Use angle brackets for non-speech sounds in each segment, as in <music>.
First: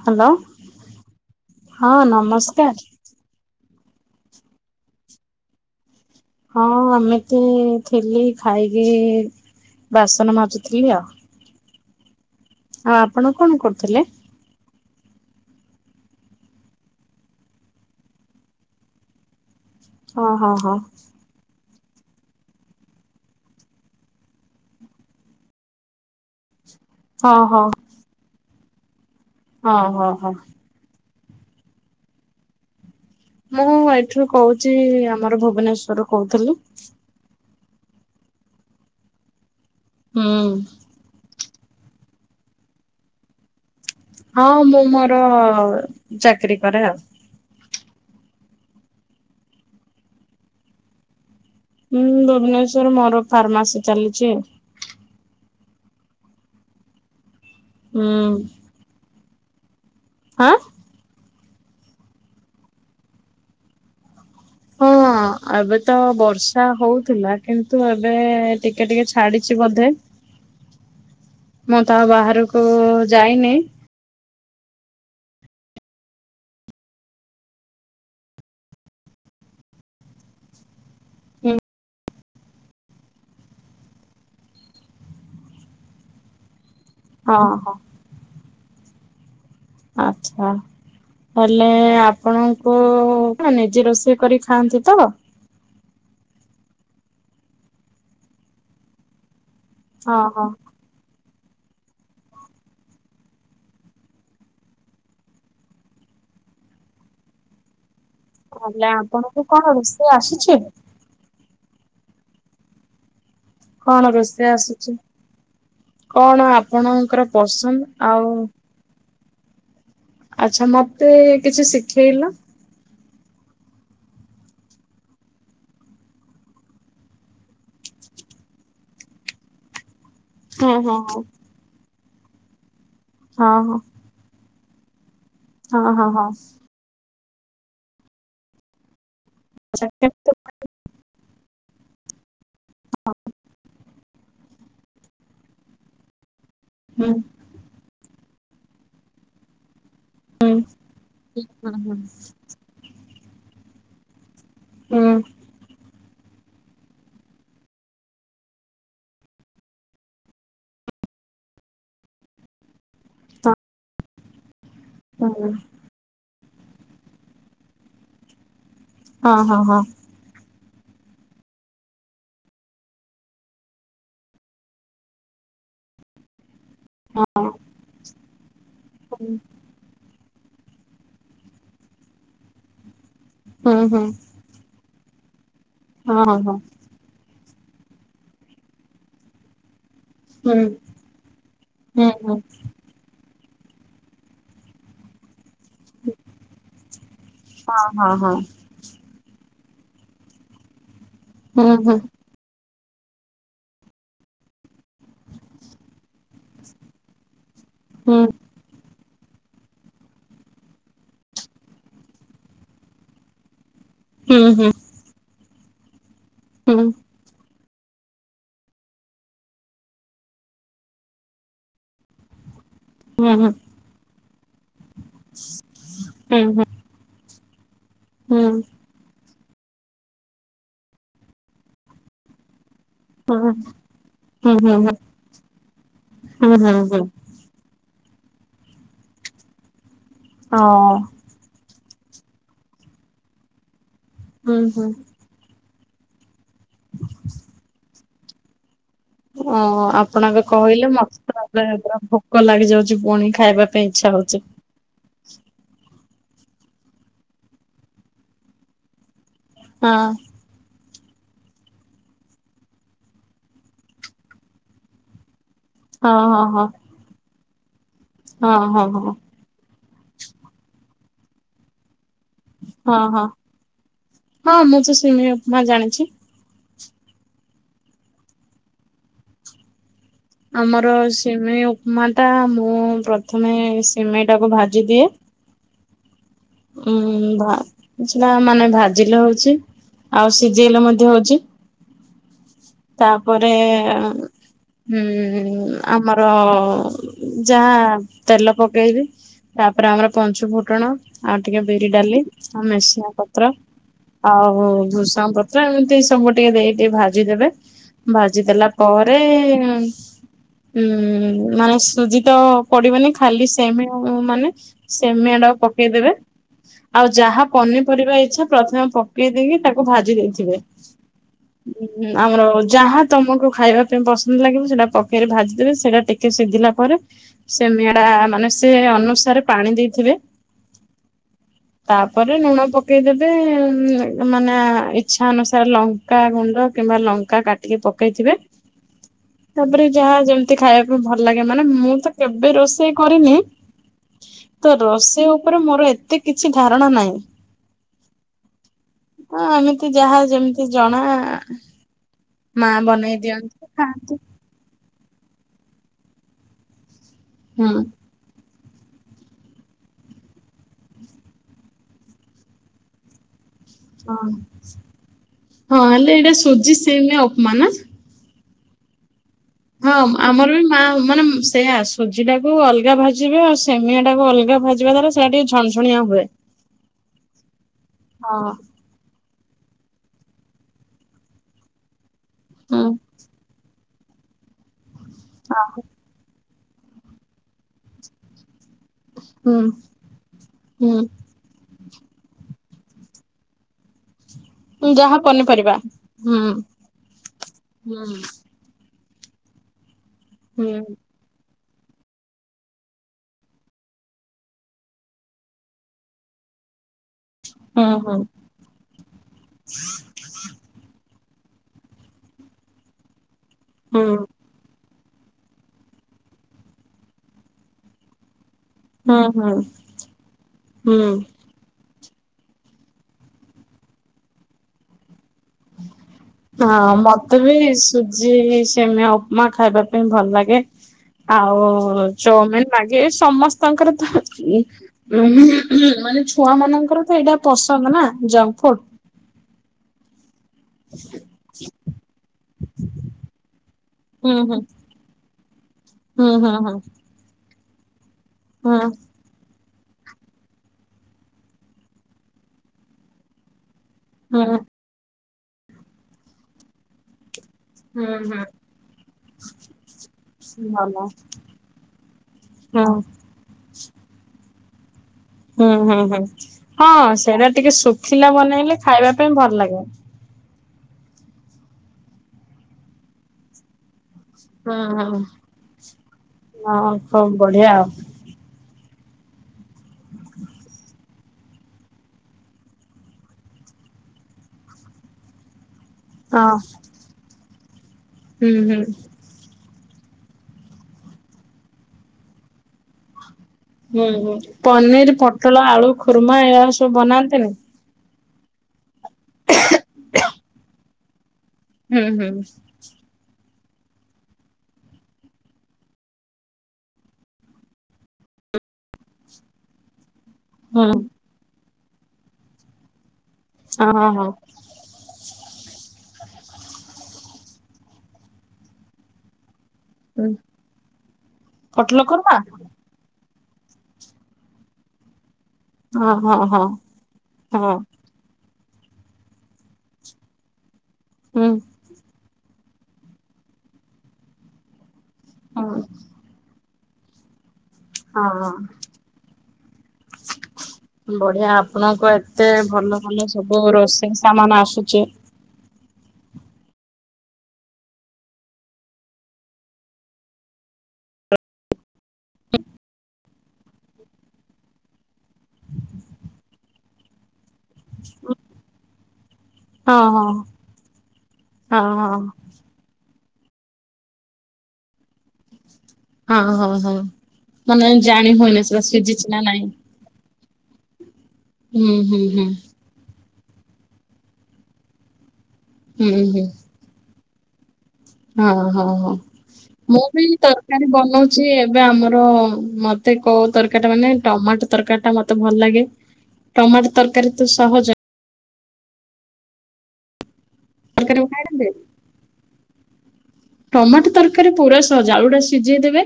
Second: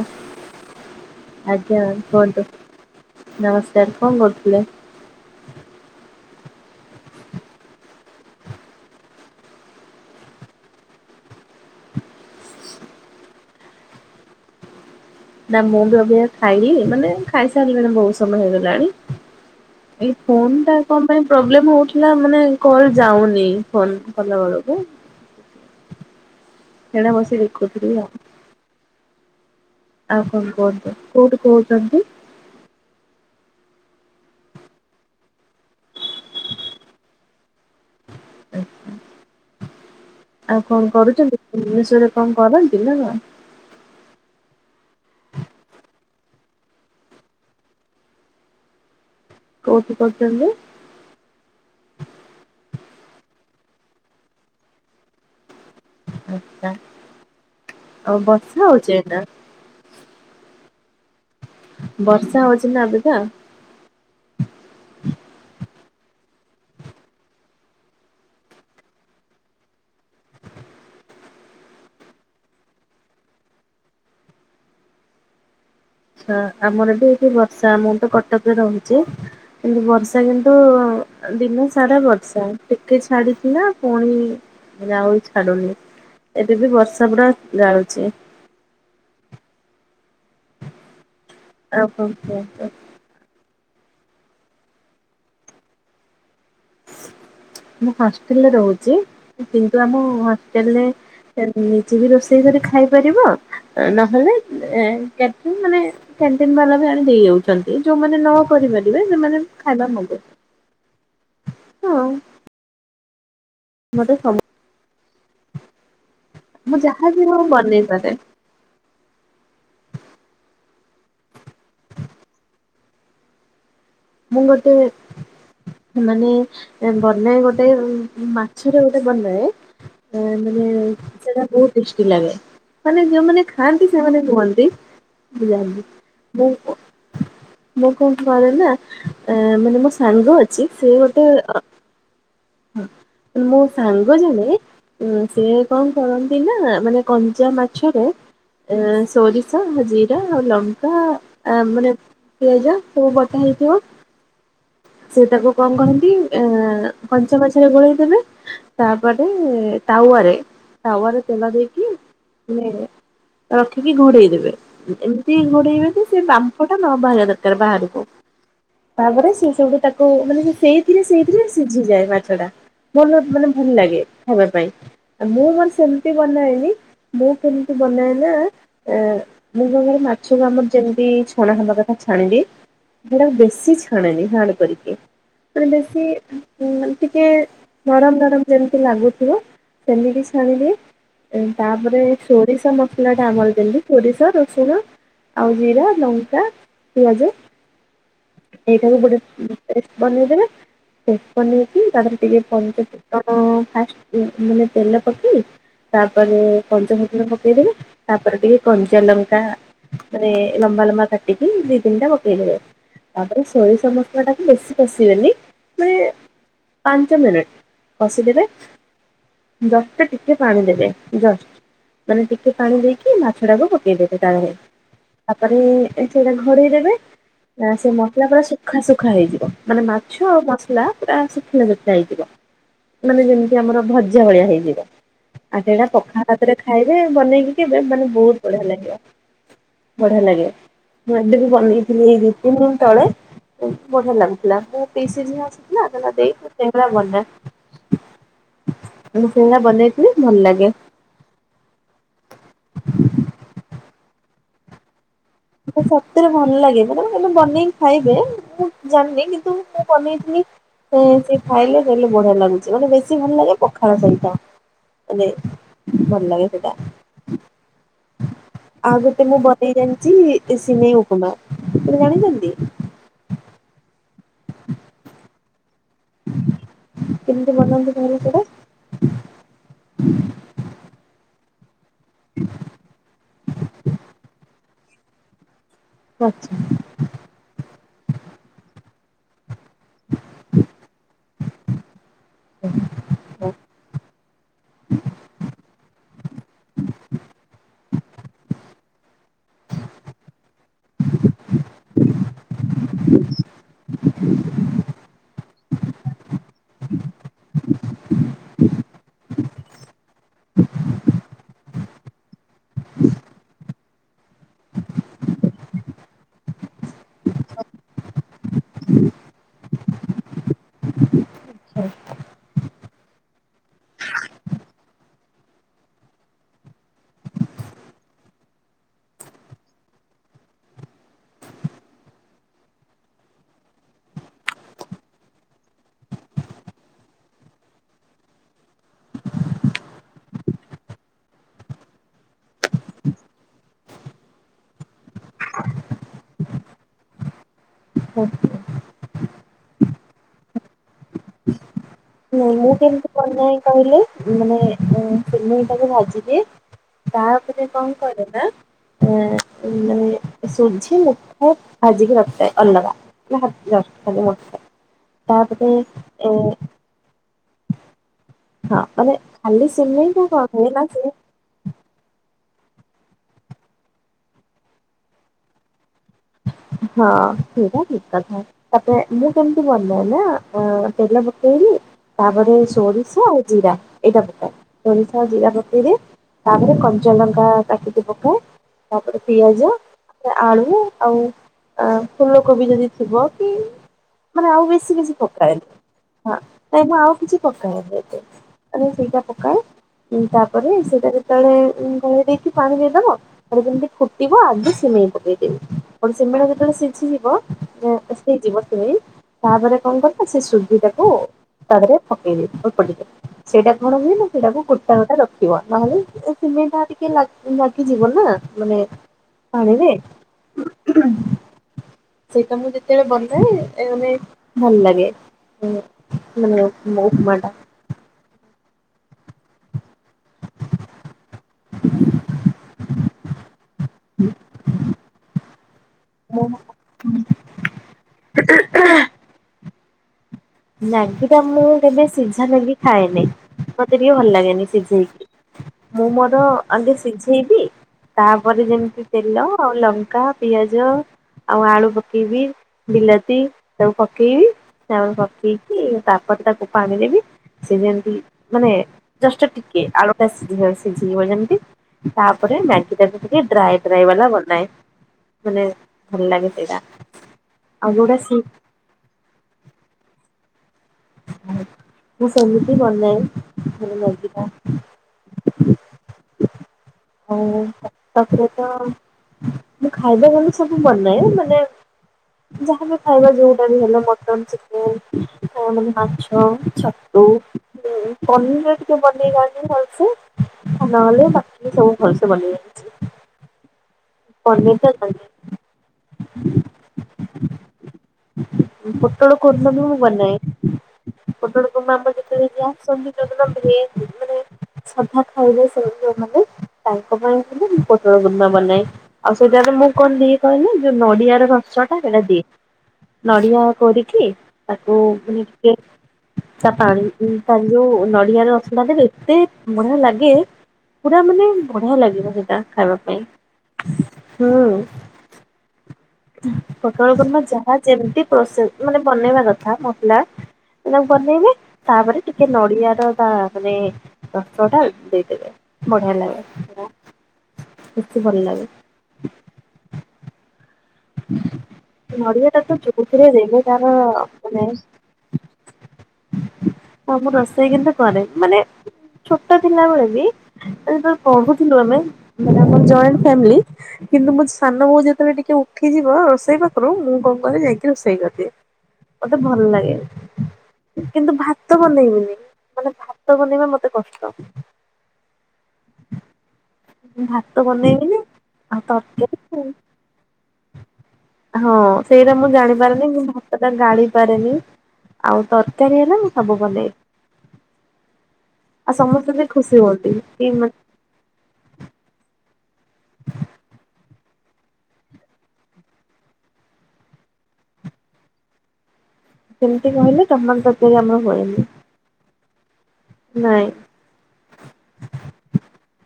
Hello ଆଜ୍ଞା ହଁ କୁହନ୍ତୁ ନମସ୍କାର। ନମସ୍କାର କଣ କରୁଥିଲେ? ହଁ ଏମିତି ଥିଲି ଖାଇକି ବାସନ ମାଜୁଥିଲି ଆଉ। ଆଉ ଆପଣ କଣ କରୁଥିଲେ। ନା ମୁଁ ବି ଏବେ ଆଉ ଖାଇନି ମାନେ ଖାଇସାରିଲିଣି ବହୁତ ସମୟ ହେଇଗଲାଣି। ଏଇ ହଁ ହଁ ଫୋନ୍ ହଁ ଟା କଣ ପାଇ ପ୍ରୋବ୍ଲେ ହଉଥିଲା ମାନେ କଲ ଯାଉନି ଫୋନ କଲା ବେଳକୁ। ସେଇଟା ହଁ ବସିି ହଁ ଦେଖୁଥିଲି ଆଉ। ହଁ ହଁ ଆଉ ହଁ କଣ କୁହନ୍ତୁ କୋଉଠୁ କହୁଛନ୍ତି? ମୁଁ ଏଇଠୁ କହୁଛି ଆମର ଭୁବନେଶ୍ୱରରୁୁ କହୁଥିଲୁ। ହୁଁ ଆଉ କଣ କରୁଛନ୍ତି ଭୁବନେଶ୍ଵରେ କଣ କରନ୍ତି ନା କଣ? ହଁ ମୁଁ ମୋର ଚାକିରୀ କରେ ଆଉ। କୋଉଠି କରୁଛନ୍ତି? ମୁଁ ଭୁବନେଶ୍ବର ମୋର ଫାର୍ମାସିୀ ଚାଲିଛି। ଆଛା ଆଉ ହୁଁ ବର୍ଷା ହଉଚି ଏଇନା। ହାଁନ ବର୍ଷା ହଉଛି ନା ଏବେ ତ। ହଁ। ହଁ ଏବେ ତ ବର୍ଷା ହଉଥିଲା କିନ୍ତୁ ଏବେ ଟିକେ ଟିକେ ଛାଡିଛି ବୋଧେ। ମୁଁ ତ ଆଉ ବାହାରକୁ ଯାଇନି। ଆଛା ଆମର ବି ଏଠି ବର୍ଷା ମୁ ତ କଟକରେ ରହୁଛି। କିନ୍ତୁ ବର୍ଷା କିନ୍ତୁ ଦିନ ସାରା ବର୍ଷା ଟିକେ ଛାଡିଥିଲା ପୁଣି ଏବେ ଆଉ ଛାଡୁନି ଏବେ ବି ବର୍ଷା ପୁଡା ହଁ ହଁ ଢାଳୁଛି। ଆଚ୍ଛା ହେଲେ ଆଉ କଣ କୁହନ୍ତୁ ଆପଣଙ୍କୁ ଆପଣ ନିଜେ ରୋଷେଇ କରି ଖାଆନ୍ତି ତ? ମୁଁ ହଷ୍ଟେଲରେ ରହୁଛି କିନ୍ତୁ ଆମ ହଁ ହଁ ହଷ୍ଟେଲରେ ନିଜେ ବି ରୋଷେଇ କରି ଖାଇପାରିବ। ନହେଲେ କଟିଂ ମାନେ କ୍ୟାଣ୍ଟି ବାଲା ବି ଆଣି ଦେଇ ଯାଉଛନ୍ତି। ଯୋଉମାନେ ନ କରିପାରିବେ ସେମାନେ ଖାଇବା ମଗ କିଛ ହଁ। କଣ ମତେ ସବୁ ରୋଷେଇ ଆସୁଛି କଣ ମୁଁ ଯାହାବି ଆପଣଙ୍କର ହଉ ବନେଇ ପସନ୍ଦ ପାରେ। ଆଉ ଆଛା ମତେ କିଛି ଶିଖେଇଲ। ମୁଁ ଗୋଟେ ମାନେ ବନାଏ ଗୋଟେ ମାଛରେ ଗୋଟେ ବନାଏ। ମାନେ ହଁ ହଁ ସେଟା ବହୁତ ଟେଷ୍ଟି ଲାଗେ ମାନେ ଯୋଉମାନେ ହଁ ହଁ ହଁ ଖାଆନ୍ତି। ସେମାନେ କୁହନ୍ତି ବୁ ଜାନ୍ତି ହଁ ହଁ ହଁ ମୁଁ ମୁଁ କଣ କରେ ନା। ମାନେ ଆଚ୍ଛା ମୋ କେମିତି ସାଙ୍ଗ ଅଛି ସେ ଗୋଟେ ମୋ ସାଙ୍ଗ ଜଣେ ସେ କଣ କରନ୍ତି ନା ମାନେ ହୁଁ ହୁଁ କଞ୍ଚା ମାଛରେ ସୋରିଷ ଜିରା ଆଉ ଲଙ୍କା ହୁଁ ମାନେ ପିଆଜ ସବୁ ବଟା ହେଇଥିବ। ହୁଁ ସେ ତାକୁ କଣ କରନ୍ତି ଏ କଞ୍ଚା ମାଛରେ ଗୋଳେଇ ଦେବେ। ତାପରେ ତାୱା ରେ ତାୱାରେ ତେଲ ଦେଇକି ରଖିକି ଘୋଡେଇଦେବେ। ହଁ ଏମତି ହୁଁ ଘୋଡେଇବେ ଯେ ସେ ବାମ୍ପ ଟା ନ ବାହାରିବା ଦରକାର ବାହାରକୁ ତାପରେ ସେ ହଁ ସବୁଠୁ ହଁ ହଁ ମାନେ ସେଇଥିରେ ସେଇଥିରେ ସିଝିଯାଏ ମାଛ ଟା ମନ ମାନେ ଭଲ ଲାଗେ ଖାଇବା ପାଇଁ। ମୁଁ ମାନେ ସେମିତି ବନାଏନି ମୁଁ କେମିତି ବନାଏ ନା ମୁଁ କନ କରେ ମାଛକୁ ଆମର ଯେମିତି ଛଣା ହବା କଥା ଛାଣିବି। ସେଟା ହୁଁ ବେଶୀ ହୁଁ ଛାଣେନି ହାର୍ଡ କରିକି ସେଟା ବେଶୀ ହଁ ହଁ ହଁ ମନେ ଟିକେ ନରମ ନରମ ଯେମିତି ଲାଗୁଥିବ ସେମିତି। ହୁଁ ଛାଣିଦିଏ ତାପରେ ହୁଁ ହୁଁ ସୋରିଷ ମ ଆମର ଦେଲି ସୋରିଷ ରସୁଣ ଆଉ ଜିରା ଲଙ୍କା ପିଆଜ ହଁ ହଁ ହଁ। ଏଇଟାକୁ ଗୋଟେ ପେଷ୍ଟ ବନେଇଦେବେ ହଁ ହୁଁ ହୁଁ ହୁଁ ହୁଁ ହୁଁ ବନେଇକି ହୁଁ ତାରେ ଟିକେ ପଞ୍ଚ ଫୁଟଣ ଫାଷ୍ଟ ମାନେ ତେଲ ପକେଇ ତାପରେ ପଞ୍ଚ ଫୁଟଣ ପକେଇଦେବେ ତାପରେ ଟିକେ କଞ୍ଚାଲଙ୍କା ମାନେ ଲମ୍ବା ଲମ୍ବା କଟିକି ଦି ତିନି ଟା ପାକେଇଦେବେ। ତାପରେ ସୋରିଶ ତାକୁ ହୁଁ ବେଶି କଷିବେନି ମାନେ ପାଞ୍ଚ ମିନିଟ କଷିଦେବେ। ଜଷ୍ଟ ଟିକେ ପାଣି ଦେବେ ଜଷ୍ଟ ମାନେ ଟିକେ ପାଣି ଦେଇକି ମାଛ ହୁଁ ଟାକୁ ପକେଇଦବେ ତା ତାପରେ ସେଟା ହୁଁ ଖୋରେଇଦେବେ। ନା ସେ ମସଲା ପୁରା ହୁଁ ଶୁଖା ସୁୁଖା ହେଇଯିବ ମାନେ ମାଛ ଆଉ ମସଲା ପୁରା ଶୁଖିଲା ଶୁଖିଲା ହେଇଯିବ। ମାନେ ହୁଁ ଯେମିତି ହୁଁ ଆମର ଭଜା ଭଳିଆ ହୁଁ ହେଇଯିବ ହୁଁ ଆଉ ସେଟା ପଖାଳ ଭାତରେ ହୁଁ ଖାଇବେ ହୁଁ ହୁଁ ବନେଇ କି। ମାନେ ବହୁତ ବଢିଆ ଲାଗିବ ବଢିଆ ଲାଗିବ ବି ବନେଇଥିଲି ଏଇ ଦୁଇ ତିନି ଦିନ ତଳେ ବଢିଆ ହୁଁ ଲାଗୁଥିଲା ମୁ ହୁଁ ପିଶି ଝିଅ ନା ଦେଇ ସେଗା ବନ ଓ ଆପଣଙ୍କ କହିଲେ ମସ୍ତ ପୂରା ଭୋକ ଲାଗି ଯାଉଛି ପୁଣି ଖାଇବା ପାଇଁ ଇଚ୍ଛା ହଉଛି। ସତରେ ଭଲ ଲାଗେ ନା ଏଲେ ବନେଇକି ଖାଇବେ ମୁଁ ଜାଣିନି କିନ୍ତୁ ମୁଁ ହଁ ବନେଇଥିଲି ସେ ସେ ଖାଇଲେ କହିଲେ ବଢିଆ ଲାଗୁଛି ମାନେ ବେଶୀ ଭଲ ଲାଗେ ପଖାଳ ସହିତ ମାନେ ଭଲ ହଁ ଲାଗେ ହଁ ସେଟା ହଁ ହଁ ହଁ ଆଉ ହଁ ଗୋଟେ ମୁଁ ବନେଇ ଜାଣି ଚି ଏ ସିିମେଇ ଉପମା। ଆପଣ ଜାଣିଚନ୍ତି? ହଁ ହଁ ହଁ ମୁଁ ତ ସିମେଇ ଉପମା ଜାଣିଛି। କେମିତି ବନାନ୍ତି ତାହେଲେ ସେଇଟା? ଆମର ସିମେଇ ଉପମା ଟା ମୁଁ ପ୍ରଥମେ ସିମେଇ ଟାକୁ ଭାଜି ଦିଏ। ପଛ୍ <unintelligible> ଉଁ ମା ସେଟା ମାନେ ଭାଜିଲେ ହଉଚି ଆଉ ସିଜେଇଲେ ମଧ୍ୟ ହଉଚି। ଉଁ ହୁଁ। ତାପରେ ଏ ମ୍ ହୁଁ ଆମର ଯାହା ତେଲ ପକେଇବି। ତାପରେ ଆମର ପଞ୍ଚୁଫୁଟଣ ଆଉ ଟିକେ ବିରି ଡାଲି ଆଉ ମେସୁଙ୍ଗା ପତ୍ର। ଆଉ ଭୃଷଙ୍ଗପତ୍ର ଏମିତି ସବୁ <unintelligible> ଟିକେ ଦେଇ ଟିକେ ଭାଜିଦେବେ ଭାଜିଦେଲା ପରେ ଏ ଏ ଉଁ ମାନେ ସୁଜି ତ ପଡିବନି ଖାଲି ସେମେଆ। ଉଁ ମାନେ ସେମେଆ ଟାକୁ ପକେଇଦେବେ ଆଉ ଯାହା ପନିପରିବା ଇଚ୍ଛା ପ୍ରଥମେ ପକେଇ ଦେଇକି ତାକୁ ଭାଜି ଦେଇଥିବେ। ଉଁ ଆମର ଯାହା ତମକୁ ଖାଇବା ପାଇଁ ପସନ୍ଦ ଲାଗିବ ସେଟା ପକେଇ ଭାଜିଦେବେ ସେଇଟା ଟିକେ ସିଜିଲା ପରେ ସେମେଆ ମାନେ ସେ ଅନୁସାରେ ପାଣି ଦେଇଥିବେ। ତାପରେ ଲୁଣ ପକେଇଦେବେ ଉ ମାନେ ଇଚ୍ଛା ଅନୁସାରେ ଲଙ୍କ୍ ଙ୍କା ଗୁଣ୍ଡ କିମ୍ବା ଲଙ୍କା କାଟିକି ପକେଇଥିବେ। ତାପରେ ଯାହା ଯେମିତି ଖାଇବାକୁ ଭଲ ଲାଗେ ମାନେ ମୁଁ ତ କେବେ ରୋଷେଇ କରିନି ତ ରୋଷେଇ ଉପରେ ମୋର ଏତେ କିଛି ଧାରଣା ନାହିଁ। ହୁ। ହଁ ଏମିତି ଯାହା ଯେମିତି ଜଣା ନାଇ ମା ମୁଁ କେମତି ବନେଇ ବନାଏ ଦିଅନ୍ତି କହିଲେ ଖାଆନ୍ତି ମାନେ ମୁଁ ସିମେଇ ଟାକୁ ଭାଜିଦିଏ ତାପରେ ହୁଁ କଣ କରେ ନା? ଅ ମାନେ ସୁଜି ମୁଠାଏ ଭାଜିକିି ରଖିଥାଏ ଅଲଗା। <unintelligible> ହଁ ତାପରେ ହଁ ହେଲେ ଏ ଏଇଟା ସୁଜି ସେମେଇ ଉପମା ନା? ହଁ ମାନେ ଖାଲି ହଁ ସିମେଇଟା କଣ ଆମର ବି ହୁଏ ମା ନା ସେ ମାନେ ସେୟା ଆସୁ ସୁଜି ଟାକୁ ଅଲଗା ଭାଜିବେ ଆଉ ସେମେଇଆ ଟାକୁ ଅଲଗା ଭାଜିବା ଦ୍ଵାରା ସେଟା ଟିକେ ଝଣଝଣିଆ ହୁଏ। ହଁ ସେଇଟା ଠିକ୍ କଥା। ହଁ ତାପରେ ମୁଁ କେମତି ବନାଏ ନା ତେଲ ପକେଇବି ତାପରେ ହଁ। ସୋରିଷ ଆଉ ଜିରା ଏଇଟା ପକାଏ। ସୋରିଷ ଆଉ ଜିରା ପକେଇଦିଏ। ତାପରେ କଞ୍ଚାଲଙ୍କା କାଟିକି ପକାଏ। ତାପରେ ହୁଁ ପିଆଜ ଆଳୁ ଆଉ ଅ ଫୁଲକୋବି ଯଦି ଥିବ କି? ମାନେ ଆଉ ହୁଁ ବେଶୀ କିଛି ଯାହା ପନିପରିବା ପକାଏନି। ହଁ ହୁଁ। ତ ମୁ ଆଉ କିଛି ପକାଏନି ଏତେ। ହୁଁ। ମାନେ ସେଇଟା ପକାଏ ଉଁ ହୁଁ ତାପରେ ସେଇଟାକୁ ଯେତବେଳେ ଘୋଡ଼େଇ ଦେଇକି ପାଣି ଦେଇଦବ ତାପରେ ଯେମିତି ଫୁଟିବ ଆଗେ ସିମେଇ ପକେଇଦେବି। ତାପରେ ସେମେଇଟା ଯେତେବେଳେ ସିଝି ଯିବ ହୁଁ ହୁଁ ଅଁ ସିଝିବ ସିମେଇ ତାପରେ କଣ କର? ସେ ସୁଜିି ଟାକୁ ତା ଦେହରେ ପକେଇ ଦେବି ଅଳ୍ପ ଟିକେ ସେଇଟା କଣ ହୁଁ ହୁଏ ନା ସେଇଟାକୁ କୁର୍ ତା ପାଖରେ ରଖିବ ନହେଲେ ସିମେଇଟା ଟିକେ ଲାଗ୍ ଲାଗିଯିବ ନା ମାନେ ହୁଁ ହୁଁ ପାଣିରେ? ହୁଁ। ସେଇଟା ମୁଁ ଯେତେବେଳେ ବନାଏ ମାନେ ଭଲ ଲାଗେ। ହୁଁ ମାନେ ହଁ ମତେ ଉପମାଟା। ବି ସୁଜି ସିମେ ଉପମା ଖାଇବା ପାଇଁ ଭଲ ଲାଗେ। ଆଉ ଚଉମିିନ ମ୍ୟାଗି ସମସ୍ତଙ୍କର ତ ହୁଁ ଉଁ ହୁଁ ମାନେ ଛୁଆ ମାନଙ୍କର ତ ଏଇଟା ପସନ୍ଦ ନା ଜଙ୍କ ଫୁଡ। ମ୍ୟାଗି ଟା ମୁଁ କେବେ ସିଝା ମାଗି ଖାଏନି ମତେ ଟିକେ ହୁଁ ଭଲ ହୁଁ ଲାଗେନି ସିଝେଇକି। ମୁଁ ମୋର ହୁଁ ହୁଁ ହୁଁ ଆଗେ ସିଝେଇବି ତାପରେ ହୁଁ ଯେମିତି ତେଲ ଆଉ ଲଙ୍କା, ପିଆଜ ଆଉ ଆଳୁ ପକେଇବି ବିଲାତି ତାକୁ ପକେଇବି ତାପରେ ପକେଇକି ତାପରେ ତାକୁ ପାଣି ଦେବି ସେ ହୁଁ ଯେମିତି ହୁଁ ହୁଁ ମାନେ ଜଷ୍ଟ ଟିକେ ଆଳୁଟା ସିଝିବ ଭଲ। ସିଝିବଯିବ ଯେମତି ତାପରେ ହୁଁ ମ୍ୟାଗି ଟାକୁ ଟିକେ ଡ୍ରାଇ ଡ୍ରାଇ ବାଲା ବନାଏ। ମାନେ ହୁଁ ହୁଁ ହୁଁ ଭଲ ଲାଗେ ସେଇଟା ହଁ ସେଇଟା ଟିକେ ଆଉ ଯୋଉଟା ଶୁଖିଲା ସି ବନେଇଲେ ଖାଇବା ପାଇଁ ଭଲ ଲାଗେ। ହୁଁ ମୁଁ ସେମିତି ବନାଏ ଭଲ ଲାଗେ। ହଁ ହଁ ହଁ ହଉ ବଢିଆ ଆଉ। ତାପରେ ତ ମୁଁ ଖାଇବା ଫାଇବା ସବୁ ବନାଏ ମାନେ ଯାହା ବି ଖାଇବା ଯୋଉଟା ବି ହେଲା ମଟନ, ଚିକେନ ମାନେ ମାଛ, ହଁ ଛତୁ, ହୁଁ ପନିରରେ ହୁଁ। ଟିକେ ବନେଇ ଜାଣିନି ଭଲସେ, ନହେଲେ ବାକି ସବୁ ଭଲସେ ବନେଇ ଜାଣିଛି। ହୁଁ ହୁଁ ଟା ପନିର, ଜାଣିନି ପୋଟଳ ଆଳୁ ଖୁର୍ମା ଏଇ ସବୁ ବନାନ୍ତିନି? ପୋଟଳ କୂର୍ମା ବି ମୁଁ ବନାଇ ପୋଟଳ କର୍ମା ହୁଁ ଆମ ହୁଁ ଯେତେବେଳେ ଯା ସ ଯୋଉଦିନ ଭେଜ୍ ମାନେ ସାଧା ଖାଇବେ ସେ ଯୋଉମାନେ ତାଙ୍କ ପାଇଁ ଖାଲି ମୁଁ ପୋଟଳ କର୍ମା ବନାଏ। ଆଉ ସେଇଟା ଆରେ ମୁଁ କଣ ଦିଏ କହିଲେ ହୁଁ ଯୋଉ ନଡିଆର ରସ ଟା ସେଇଟା ଦିଏ। ନଡ଼ିଆ ହଁ କୋରିକି ହଁ ତାକୁ ମାନେ ଟିକେ ତା ପାଣି ତା ଯୋଉ ନଡିଆ ରସଟା ଦେବେ ଏତେ ବଢିଆ ହଁ ଲାଗେ ପୁରା ମାନେ ବଢିଆ ପୋଟଳ ଲାଗିବ ଖୁର୍ମା ସେଇଟା ଖାଇବା ପାଇଁ। ହୁଁ। ହଁ ହଁ ହଁ। ପୋଟଳ କୁର୍ମା ହଁ ଯାହା ଯେମିତି ପ୍ରୋସେସ ମାନେ ବନେଇବା କଥା ମସଲା ତାକୁ ହୁଁ। ବନେଇବେ ତାପରେ ଟିକେ ନଡିଆର ବା ମାନେ ରସଟା ଦେଇ ଦେବେ ହଁ ବଢିଆ ଲାଗେ। ବେଶୀ ହଁ ଭଲ ହଁ। ଲାଗେ। ବଢିଆ ଆପଣଙ୍କୁ ଏତେ ନଡିଆଟା ତ ଭଲ ଯୋଉଥିରେ ଭଲ ଦେବେ ସବୁ ତାର ରୋଷେଇ ମାନେ ସାମାନ ଆସୁଚି। <inaudible> ହଁ ମୁଁ ରୋଷେଇ କିନ୍ତୁ କରେ ମାନେ ଛୋଟ ଥିଲାବେଳେ ବି ଯେତେବେଳେ ପଢୁଥିଲୁ ଆମେ ମାନେ ଆମ ଜଏଣ୍ଟ ଫାମିଲି କିନ୍ତୁ ମୁ ସାନ ବୋଉ ଯେତେବେଳେ ଟିକେ ଉ ଉଠିଯିବ ରୋଷେଇ ପାଖରୁ ମୁଁ କଣ କରେ ଯାଇକି ରୋଷେଇ କରିଦିଏ। ମତେ ଭଲ ଲାଗେ ହଁ ହଁ କିନ୍ତୁ ଭାତ ହଁ ହଁ। ବନେଇବିନି। ମାନେ ଭାତ ତ ବନେଇବା ମତେ କଷ୍ଟ। ହଁ ହଁ ହଁ ଭାତ ମାନେ ବନେଇବିନି ଜାଣି ହୁଏନି ସେଟା ଆଉ ସିଝିଛି ନା ନାଇଁ। ତରକାର ହଁ ହୁଁ ହୁଁ ସେଇଟା ହୁଁ ମୁଁ ଜାଣିପାରେନି କି ଭାତଟା ଗାଳି ପାରେନି ଆଉ ତର କାରି ହୁଁ ହେଲା ମୁଁ ହୁଁ ସବୁ ବନେଇ। ହଁ ହଁ ହଁ ସମସ୍ତେ ବି ଖୁସି ମୁଁ ହୁଅନ୍ତି ବି କି ମାନେ ତରକାରୀ ବନଉ ଛି ଏବେ ଆମର ମତେ କୋଉ ତରକାରୀ ଟା ମାନେ ଟମାଟୋ ତରକାରୀ ଟା ମତେ ଭଲ ଲାଗେ ଟମାଟୋ ତରକାରୀ ତ ସହଜ ସେମିତି କହିଲେ ଟମାଟ ତରକାରି ତରକାରୀ ଆମର ହୁଏନି। ବନେଇ ନାଇଁ। ଟମାଟୋ ତରକାରୀ ପୁରା ସହଜ ଆଳୁ ଟା ସିଝେଇ ଦେବେ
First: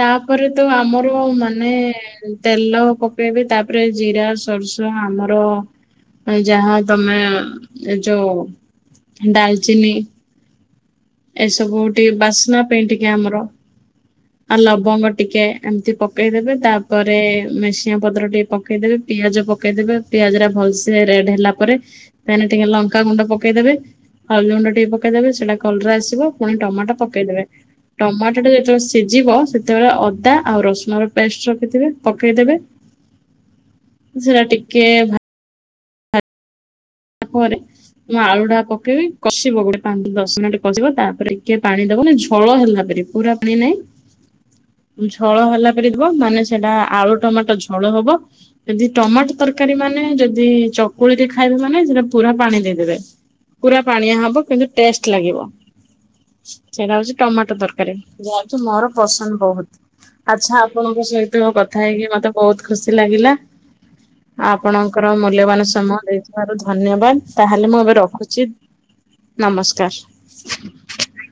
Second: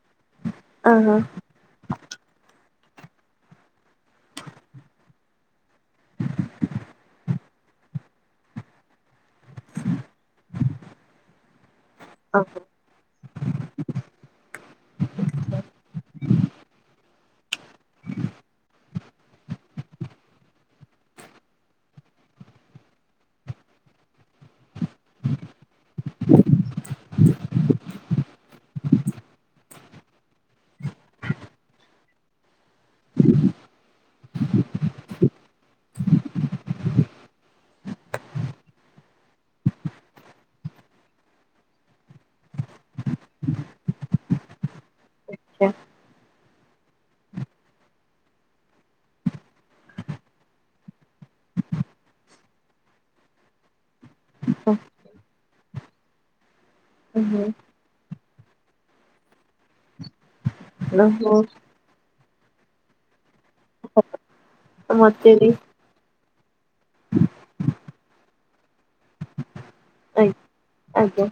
ତାପରେ ତ ଅ ହ ଆମର ମା ମାନେ ତେଲ ପକେଇବେ ତାପରେ ଜିରା ସରସ ଆମର ଯାହା ତମେ ଏ ଯୋଉ ଡାଲଚିନି <inaudible> ଏସବୁ ଟିକେ ଅ ବାସ୍ନା ପାଇଁ ଟିକେ ଆମର ଆ ଲବଙ୍ଗ ଟିକେ ଏମିତି ପକେଇଦେବେ ତାପରେ ମେସିଆ ପତ୍ର ଟିକେ ପକେଇଦେବେ ପିଆଜ ପକେଇଦେବେ ପିଆଜ ଟା ଭଲସେ ରେଡ ହେଲା ପରେ ତାେଲେ ଟିକେ ଲଙ୍କାାଗୁଣ୍ଡ ପକେଇଦେବେ ହଲଦି ଗୁଣ୍ଡ ଟିକେ ପକେଇଦେବେ ସେଇଟା କଲରେ ଆସିବ ପୁଣି ଟମାଟୋ ପକେଇଦେବେ। ଟମାଟୋ ଟା ଯେତେବେଳେ ସିଝିବ ସେତେବେଳେ ଅଦା ଆଉ ରସୁଣ ର ପେଷ୍ଟ ରଖିଥିବେ ପକେଇଦବେ। ସେଟା ଟିକେ ଭା ପରେ ମୁଁ ଆଳୁ ଟା ପକେଇବି କଷିବ ଗୋଟେ ପାଞ୍ଚ ଦଶ ମିନିଟ କଷିବ ତାପରେ କିଏ ପାଣି ଦବନ ଝଳ ହେଲା ପରି ପୁରା ପାଣି ନାଇଁ ଝଳ ହେଲା ପରେ ଯିବ ମାନେ ସେଟା ଆଳୁ ଟମାଟୋ ଝଳ ହବ ଯଦି ଟମାଟୋ ତରକାରୀ ମାନେ ଯଦି ଚକୁଳି ରେ ଖାଇବୁ ମାନେ ସେଟା ପୁରା ପାଣି ଦେଇଦେବେ ପୁରା ପାଣିଆ ହବ କିନ୍ତୁ ଟେଷ୍ଟ ଲାଗିବ। ସେଟା ହଉଛି ଟମାଟୋ ଦରକାରୀ ଯାହା ହଉଛି ମୋର ପସନ୍ଦ ବହୁତ ଆଚ୍ଛା। ଆପଣଙ୍କ ସହିତ ଆଛା କଥା ହେଇକି ମତେ ବହୁତ ଖୁସି ଲାଗିଲା। ଆପଣଙ୍କର ମତେ ବି ମୂଲ୍ୟବାନ ସମୟ ଦେଇଥିବାରୁ ଧନ୍ୟବାଦ ତାହେଲେ ମୁଁ ଏବେ ରଖୁଛି ନମସ୍କାର। ଏଇ ଆଜ୍ଞା।